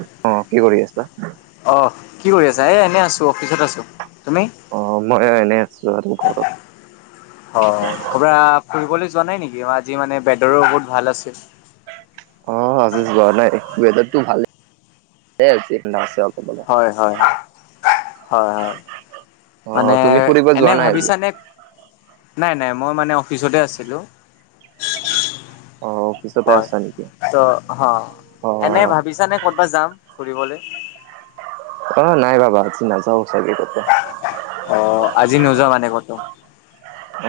অ, কি কৰি আছা? অ, কি কৰি আছা? এ এনে আছো অফিচত আছো। তুমি? অ, মই এনে আছো আৰু ঘৰত। অ, কৰবাত ফুৰিবলৈ যোৱা নাই নেকি? আজি মানে বেডৰো বহুত ভাল আছিল। অ, আজি যোৱা নাই ৱাৰডাৰটো ভালেই [unintelligible] হয়, হয়, হয়, হয়, অ মানে তুমি ফুৰিব এনে যোৱা নাই আজি? ভাবিছা নে? নাই নাই মই মানে অফিচতে আছিলোঁ। অ, অফিচতে হয়, আছা নেকি? ত অ, অ এনে ভাবিছা নে ক'তবা যাম ফুৰিবলে? অ, নাই ভাবা আজি নাযাও চাগেই কতে অ, আজি নোযোৱা মানে কতো? অ,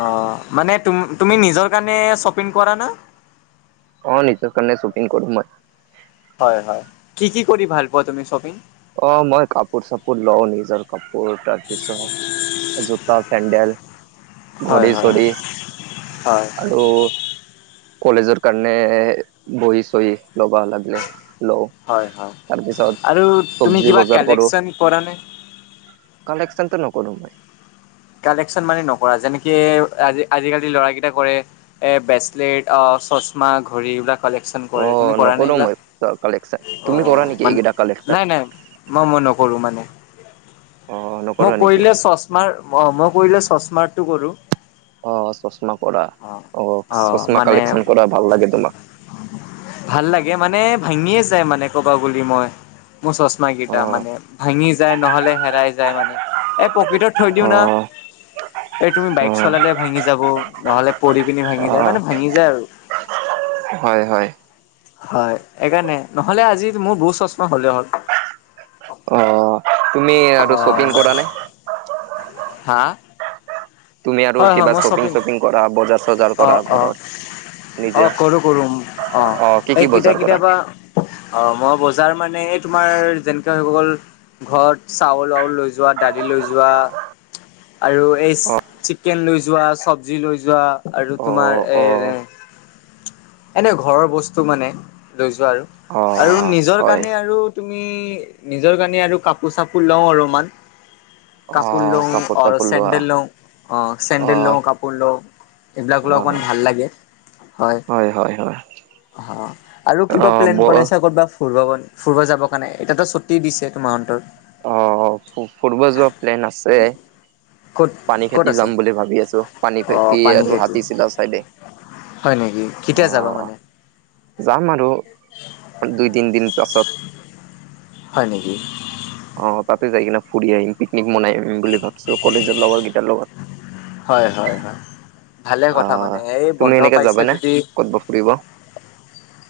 অ', মানে তুমি নিজৰ কাৰণে শ্বপিং কৰা না? অ', নিজৰ কাৰণে শ্বপিং কৰো মই। হয়, হয়, কি কি কৰি ভাল পোৱা তুমি শ্বপিং? অ', মই কাপোৰ চাপোৰ লওঁ নিজৰ কাপোৰ। তাৰপিছত জোতা-চেণ্ডেল, হয়, হয়, হয়, ঘড়ী-চৰি হয়, আৰু কলেজৰ কাৰণে বহি চহী লব লাগিলে লওঁ। হয়, হয়, তাৰপিছত আৰু তুমি চব্জি কিবা বজাৰ কৰো, কালেকচন কৰা নে? কালেকশ্যনতো নকৰো মই। কালেকশ্যন মানে নকৰা? যেনেকে আজিকালি ল'ৰাকেইটাই কৰে এ ব্ৰেচলেট অ, চচমা ঘড়ী এইবিলাক। কালেকশ্যন কৰে, অ' তুমি কৰা নে নকৰো মই এইবিলাক? কালেকচন। অ, তুমি কৰা নেকি এইকেইটা মানে কালেকচন? নাই নাই মই মই নকৰোঁ মানে অ' মই নকৰা নেকি? কৰিলে চচমাৰ অ' মই কৰিলে চচমাৰটো কৰো। অ' চচমা কৰা, অ', চচমা কালেকশ্যন কৰা ভাল লাগে তোমাক। ভাল লাগে মানে ভাঙিয়ে যায় মানে ক'বা গলি মই। মোৰ চচমা কেইটা অ' মানে ভাঙি যায় নহ'লে হেৰাই যায়। মানে এ পকেটত থৈ দিও না, অ' এই তুমি বাইক অ' চলালে ভাঙি যাব নহ'লে পৰি পিনে ভাঙি যায় অ' মানে ভাঙি যায় আৰু। হয়, হয়। হয়, এইকাৰণে নহ'লে আজি মোৰ বহুত চচমা হ'লে হয়। অ', তুমি আৰু শ্বপিং কৰা নে? হা'? তুমি আৰু হয় হয় কিবা মই শ্বপিং তপিং কৰা, বজাৰ চজাৰ কৰা অ' অ' ঘৰৰ? নিজে? অ', কৰো কৰো অ', কি কি এই কেতিয়া বজাৰ কৰা? কেতিয়াবা অ', মই বজাৰ মানে তোমাৰ যেনেকে হৈ গ'ল ঘৰত চাউল আউল লৈ যোৱা, দালি লৈ যোৱা, আৰু এই অ' চিকেন লৈ যোৱা, চবজি লৈ যোৱা, আৰু তোমাৰ অ' এৰ অ' এনে ঘৰৰ বস্তু মানে লৈ যোৱা আৰু আৰু অ' নিজৰ হয়। কাৰণে আৰু তুমি নিজৰ কাৰণে আৰু কাপোৰ চাপোৰ লও অলপমান। কাপোৰ অ' লওঁ কাপোৰ আৰু চাপোৰ লোৱা। চেণ্ডেল লওঁ। অ', চেণ্ডেল অ' লওঁ কাপোৰ লওঁ এইবিলাক ললে অ' অকণমান ভাল লাগে হয়। হয়, হয়, হয়। অ', আৰু কিবা অ' প্লেন ব বনাইছা ক'ৰবাত ফু ফুৰিব যাবৰ কাৰণে? এতিয়াটো ছুটি দিছে তোমাৰন্তৰ। অ', ফুৰিব যোৱা প্লেন আছে। ক'ত পানী ক'ত খাতি আছে যাম বুলি ভাবি আছো। পানী অ খাতি পানী আৰু খেতি হাতী চিলা চাইডে হয় নেকি? কেতিয়া যাবা অ' মানে যাম আৰু দুই তিনিদিন পাছত। হয় নেকি? অ', তাতে যাই কিনে ফুৰি আহিম পিকনিক মনাই আহিম বুলি ভাবিছো কলেজৰ লগৰ কেইটাৰ লগত। হয়, হয়, হয় ভালে কথা। মানে এই বন্ধ পাইছে যদি ক'ত বা ফুৰিব?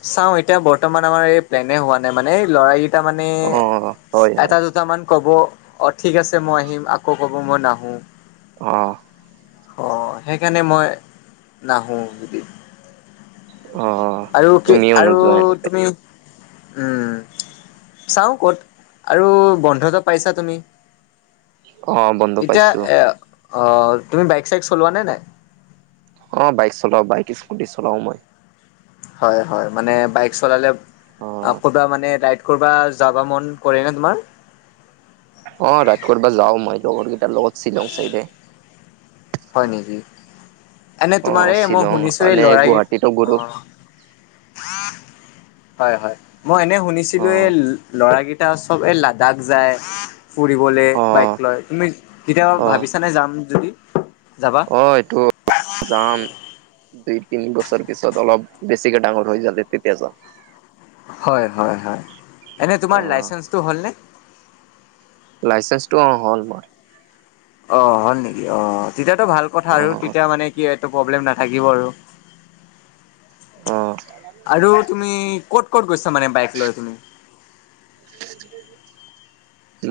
চাওঁ, এতিয়া বৰ্তমান আমাৰ এই প্লেনে হোৱা নাই। মানে এই ল'ৰা তাৰ মানে অ' হয় এটা হয়। দুটামান ক'ব অ' ঠিক আছে মই আহিম, আকৌ ক'ব মই নাহো। অ'। অ', সেইকাৰণে মই নাহো, যদি অ'। আৰু কি? তুমিও আৰু নোযোৱা এনেকে? তুমি, উম। চাওঁ ক'ত? আৰু বন্ধতো পাইছা তুমি। অ' বন্ধ এতিয়া পাইছো। এ, আহ, তুমি বাইক চাইক চলোৱা নে নাই? অ', বাইক চলাও, বাইক স্কুটি চলাও মই। হয় হয়, মানে বাইক চলালে, অ' ক'ৰবাত মানে ৰাইড কৰ'বাত যাবা মন কৰেনে তোমাৰ? অ', ৰাইড কৰিব যাও মই, লগৰ কেইটাৰ লগত শ্বিলং চাইডে। হয় নেকি এনে তোমাৰ অ', এই মই শ্বিলং শুনিছো অ' এই ল'ৰা গুৱাহাটীটো ঘুৰো। অ হয় হয়, মই এনে অ শুনিছিলো, এই ল'ৰাৰাকেইটা চব এই লাডাখ যায়। ফুৰিবলৈ অ বাইক লৈ, তুমি কেতিয়াবা অ ভাবিছানে যাম যদি, যাবা হয় [unintelligible] তো যাম। দুই তিনি বছৰ পিছত, অলপ বেছিকে ডাঙৰ হৈ যালে তেতিয়া যাম। হয়, হয়, হয়, এনে অ তোমাৰ লাইচেঞ্চটো হলনে? লাইচেন্ঞ্চটো অ', হ'ল মোৰ। অ', হ'ল নেকি অ'? তেতিয়াাতটো ভাল কথা অ আৰু, তেতিয়া মানে কি, এইটো প্ৰব্লেম নাথাকিব আৰু। অ আৰু তুমি ক'ত ক'ত গৈছা? মানে বাইক লৈ তুমি।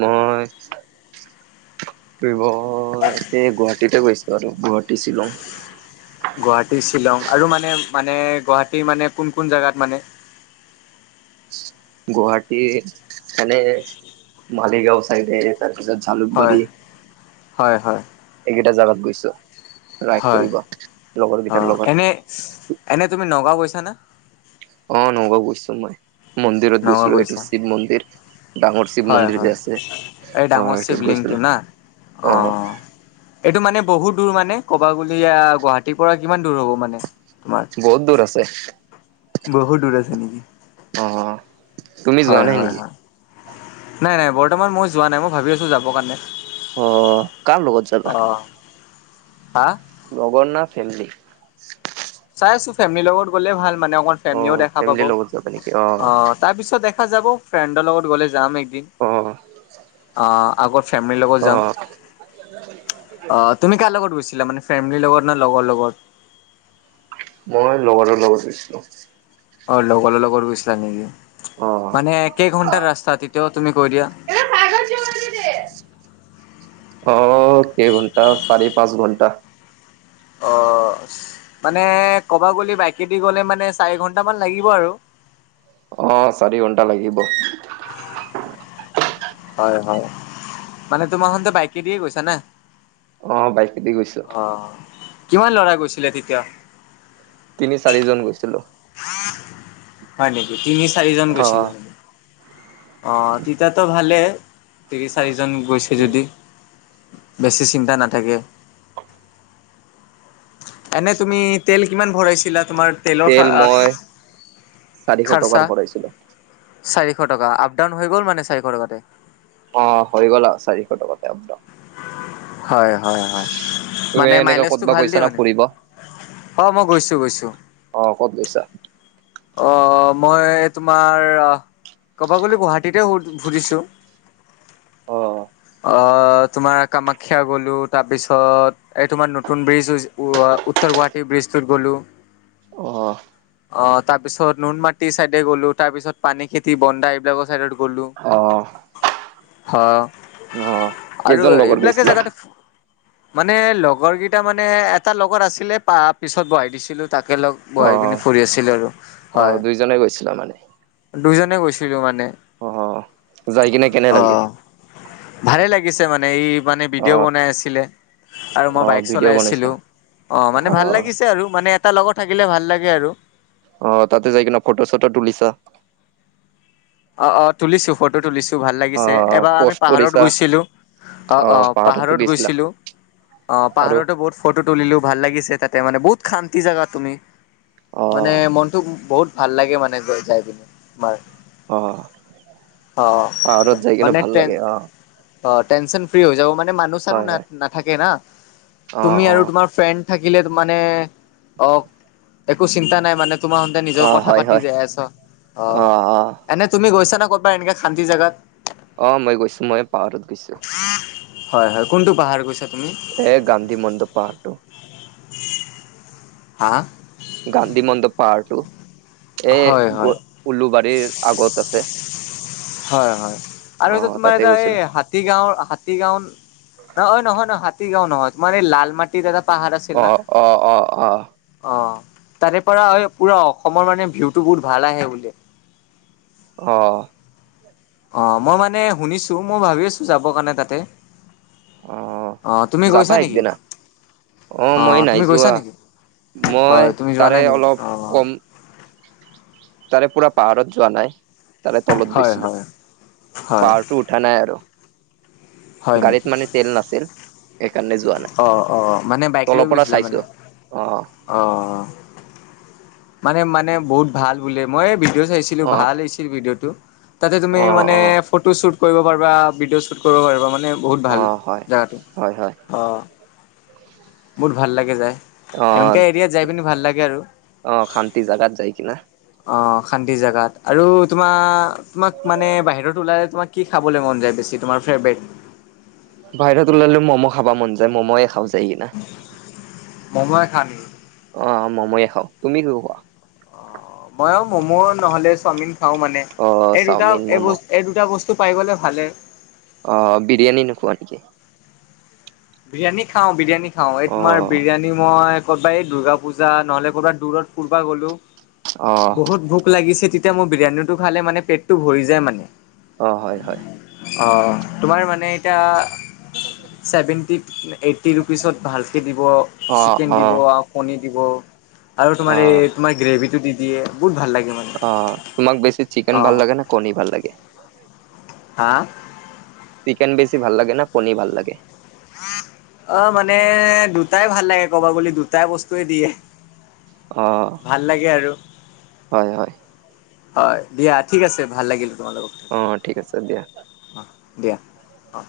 মই ফুৰিব ইয়াতে গুৱাহাটীতেই গৈছোঁ আৰু, গুৱাহাটী, শ্বিলং। গুৱাহাটী, শ্বিলং আৰু মানে, মানে গুৱাহাটীৰ মানে কোন কোন জোগাত মানে? গুৱাহাটীৰ এনে মালিগাঁও চাইদে। তাৰপিছত হয় জালুকবাৰী, হয় হয় এইকেইটা জাগাত গৈছোঁ। ৰাইট হয় কৰিব, অ লগৰকেইটাৰ লগত। এনে এনে তুমি নগাঁও গৈছানা? অ', নগাঁও গৈছো মই, মন্দিৰত নগাঁও গৈছিলোঁ, এইটো গৈছা শিৱ মন্দিৰ। ডাঙৰ শিৱ হয় মন্দিৰ হয় যে আছে, এই অ', ডাঙৰ সেইটোত শিৱলিংটো গৈছিলোঁ, না অ', অ'। অঁ এইটো মানে বহুত দূৰ মানে, কবা গ'লে, গুৱাহাটীৰ পৰা কিমান দূৰ হ'ব মানে তোমাৰ? বহুত দূৰ আছে। বহুত দূৰ আছে নেকি? অহ। হয় হয় হয়, নাই নাই, বৰ্তমান মই যোৱা নাই, মই ভাবি আছোঁ যাবৰ কাৰণে। অ কাৰ লগত যাবা অ', আহ? লগৰ না ফেমিলি? চাই আছোঁ, ফেমিলিৰ লগত গ'লে ভাল মানে, অকণমান অ ফেমিলিও দেখা পাব, ফেমিলিৰ অ'। লগত যাবা নেকি অ তাৰপিছত দেখা যাব, ফ্ৰেণ্ডৰ লগত গ'লে যাম একদিন। অ অ', আগত ফেমিলিৰ লগত অ যাম। অ', তুমি কাৰ লগত গৈছিলা? মানে ফেমিলিৰ লগত না লগৰ লগত? মই লগৰৰ লগত গৈছিলোঁ। অ', লগৰৰ লগত গৈছিলা নেকি? অ মানে কেই ঘণ্টাৰ ৰাস্তা তেতিয়াও তুমি কৈ দিয়া। অ', কেই ঘণ্টা? চাৰি পাঁচ ঘণ্টা। অ', মানে ক'বা গ'লে, বাইকেদি গ'লে মানে, চাৰি ঘন্টা মান লাগিব আৰু। অ', চাৰি ঘণ্টা লাগিব। হয় হয়, মানে তোমাৰ [unintelligible] বাইকে দিয়েই গৈছা না? অ বাইকেদি গৈছো অহ, কিমান ল'ৰা গৈছিলে তেতিয়া তিনি, চাৰিজন গৈছিলোঁ। হয় নেকি। তিনি, চাৰিজন অ গৈছিলে অ' তেতিয়াতো ভালেই তিনি, চাৰিজন গৈছে যদি। বেছি চিন্তা নাথাকে। এনে তুমি তেল কিমান ভৰাইছিলা? তোমাৰ তেলৰ তেল মই খা- চাৰিশ টকাৰ খৰচা ভৰাইছিলো চাৰিশ টকা, আপ- ডাউন হৈ গ'ল মানে চাৰিশ টকাতে। অ', হৈ গ'ল আৰু, চাৰিশ টকাতে আপ ডাউন। হয়, হয়, হয়। তুমি মানে এনেকা মাইলেজটো ক'তবা ভাল গৈছা দিয়ে না মানে। ফুৰিব অ', মই গৈছোঁ, গৈছোঁ। অ', ক'ত গৈছা? অ', মই তোমাৰ আ ক'ব গ'লে গুৱাহাটীতে ঘূ- ঘূৰিছোঁ। অ', অ', তোমাৰ কামাখ্যা গ'লো। তাৰপিছত এই তোমাৰ নতুন ব্ৰিজ হৈছে, উ, আ উত্তৰ- গুৱাহাটীৰ ব্ৰিজটোত গ'লো। অহ, অ' তাৰপিছত নুনমাটিৰ চাইডে গ'লো। তাৰপিছত পানীখেতি, বন্দা এইবিলাকৰ চাইডত গ'লো। তাৰ অ অ', আৰু কেইজন লগৰ এইবিলাকে গৈছিলা জেগাতে মানে, লগৰকেইটা মানে, এটা লগত আছিলে, পা- পিছত বহাই দিছিলোঁ। তাকে লগ অ বহাই পিনে ফুৰি আছিলোঁ আৰু। হয় অ', দুইজনে গৈছিলা মানে? দুইজনে গৈছিলোঁ মানে। যায় কিনে কেনে লাগিল? অ' ভালে লাগিছে মানে, এই মানে অ ভিডিঅ' বনাই আছিলে। আৰু মই অ বাইক ভিডিঅ' চলাই বনাইছা আছিলোঁ। অ', মানে ভাল লাগিছে আৰু, মানে এটা লগত থাকিলে ভাল লাগে আৰু। অ', তাতে যায় কেনে ফটো- চটো তুলিছা? অ', অ', তুলিছো, ফটো তুলিছো। ভাল অ লাগিছে, এবাৰ আমি পষ্ট পাহাৰত কৰিছা গৈছিলোঁ। অ', অ' পাহাৰতো পাহাৰত গৈছিলা গৈছিলোঁ। অ' আৰু পাহাৰতো বহুত ফটো তুলিলো। ভাল লাগিছে, তাতে মানে বহুত শান্তি জেগা তুমি অ মানে মন মনটো বহুত ভাল লাগে মানে, যায় পিনে তোমাৰ। অ', অ পাহাৰত যায় কিনে মানে ভাল টেন লাগে। অহ অ', টেনচন ফ্ৰী হৈ যাওঁ। মানে, মানুহ- হয় চানুহ হয় নাথাকে না, অ তুমি অ আৰু তোমাৰ ফ্ৰেণ্ড থাকিলে মানে অ' একো চিন্তা নাই মানে তোমাৰমতে অ নিজৰ কথা হয় পাতি হয় যায় আছা অ' এনে তুমি গৈছা নে, ক'ৰবাত এনেকুৱা শান্তি জেগাত? অ', মই গৈছো‍ঁ। মই পাহাৰত গৈছোঁ। হয়, হয়। কোনটো পাহাৰত গৈছা তুমি? এ, গান্ধীমণ্ডপ পাহাৰটো। হা। গান্ধীমণ্ডপ পাহাৰটো, হয় এ, হয় উলুবাৰীৰ আগত আছে। হয়, হয়। আৰু অ এটা তোমাৰ তাতে এটা এই গৈছিলো হা তীগাঁও, হাতীগাঁও ন নহয় নহয় হাতীগাঁও নহয় তোমাৰ এই লালমাটি টিত এটা পাহাৰ আছিল অ না। অ অ অ অ' তাৰে পৰা পুৰা অসমৰ মানে ভিউটো বহুত ভাল আহে বোলে। অ'। অ' মই মানে শুনিছো মই ভাবি আছো যাবৰ কাৰণে তাতে। অ অ' তুমি যাবা গৈছা নেকি? একদিনা মই অ' নাই তুমি গৈছা যোৱা নেকি? মই হয় তুমি যোৱা তাৰে নাই নেকি অলপ অ'। কম তাৰে পুৰা পাহাৰত যোৱা নাই, তাৰে তলত হয় গৈছিলো। হয় হয় পাহাৰটো উঠা নাই আৰু হয় গাড়ীত নেকি? মানে তেল নাছিল। সেইকাৰণে যোৱা নাই অ' অ' মানে বাইক লৈ তলৰ পৰা গৈছিলা মানে? চাইছো। অ'। অ'। মানে মানে বহুত ভাল বোলে মই ভিডিঅ' চাইছিলো অ ভাল হৈছিল ভিডিঅ'টো। তাতে তুমি অ মানে অ ফটো শ্বুট কৰিব পাৰিবা, ভিডিঅ' শ্বুট কৰিব পাৰিবা মানে বহুত অ ভাল হয় জেগাটো হয় হয় অ' বহুত ভাল লাগে যায়। অ এনকা এৰিয়াত যাই পিনি ভাল লাগে আৰু। অ' শান্তি জাগাত যায় কিনে অ' শান্তি জাগাত আৰু তোমাৰ, তোমাক মানে বাহিৰত ওলাই তোমাক কি খাবলৈ মন যায় বেছি তোমাৰ ফেভৰেট? বাহিৰত ওলালে মম' খাব মন যায়, মম'য়ে খাও যায় কিনে মম'য়ে খাও নেকি? অ' মম'য়ে খাও। তুমি কি খোৱা? অ' মইও ম'ম' নহ'লে চাওমিন খাওঁ। মানে অ এই দুটা চাওমিন এই ম'ম' বস্তু এই দুটা বস্তু পাই গ'লে ভালেই। অ' বিৰিয়ানী নোখোৱা নেকি? বিৰিয়ানী খাওঁ, বিৰিয়ানী খাওঁ। এই অ তোমাৰ বিৰিয়ানী মই ক'ৰবা এই দুৰ্গা পূজা নহ'লে ক'ৰবাত দূৰত ফুৰবা গ'লো অ বহুত ভোক লাগিছে তেতিয়া মোৰ বিৰিয়ানীটো খালে মানে পেটটো ভৰি যায় মানে। অ' হয়, হয়। অ', তোমাৰ মানে এতিয়া চেভেন টি, এইট্টি ৰুপিচত ভালকৈ দিব। অ চিকেন অ দিব আৰু কণী দিব। আৰু অ তোমাৰ এই তোমাৰ এই গ্ৰেভি টো দি দিয়ে বহুত ভাল লাগে মানে। অ', তোমাক বেছি চিকেন ভাল অ' লাগে নে কণী ভাল লাগে। হা? চিকেন বেছি ভাল লাগে নে কণী ভাল লাগে? অ', মানে দুটাই ভাল লাগে ক'বা গ'লে দুটাই বস্তুয়ে দিয়ে। অ ভাল লাগে আৰু। হয় হয় হয় দিয়া ঠিক আছে ভাল লাগিলে তোমাৰ লগত অ', ঠিক আছে দিয়া। অ', দিয়া। অ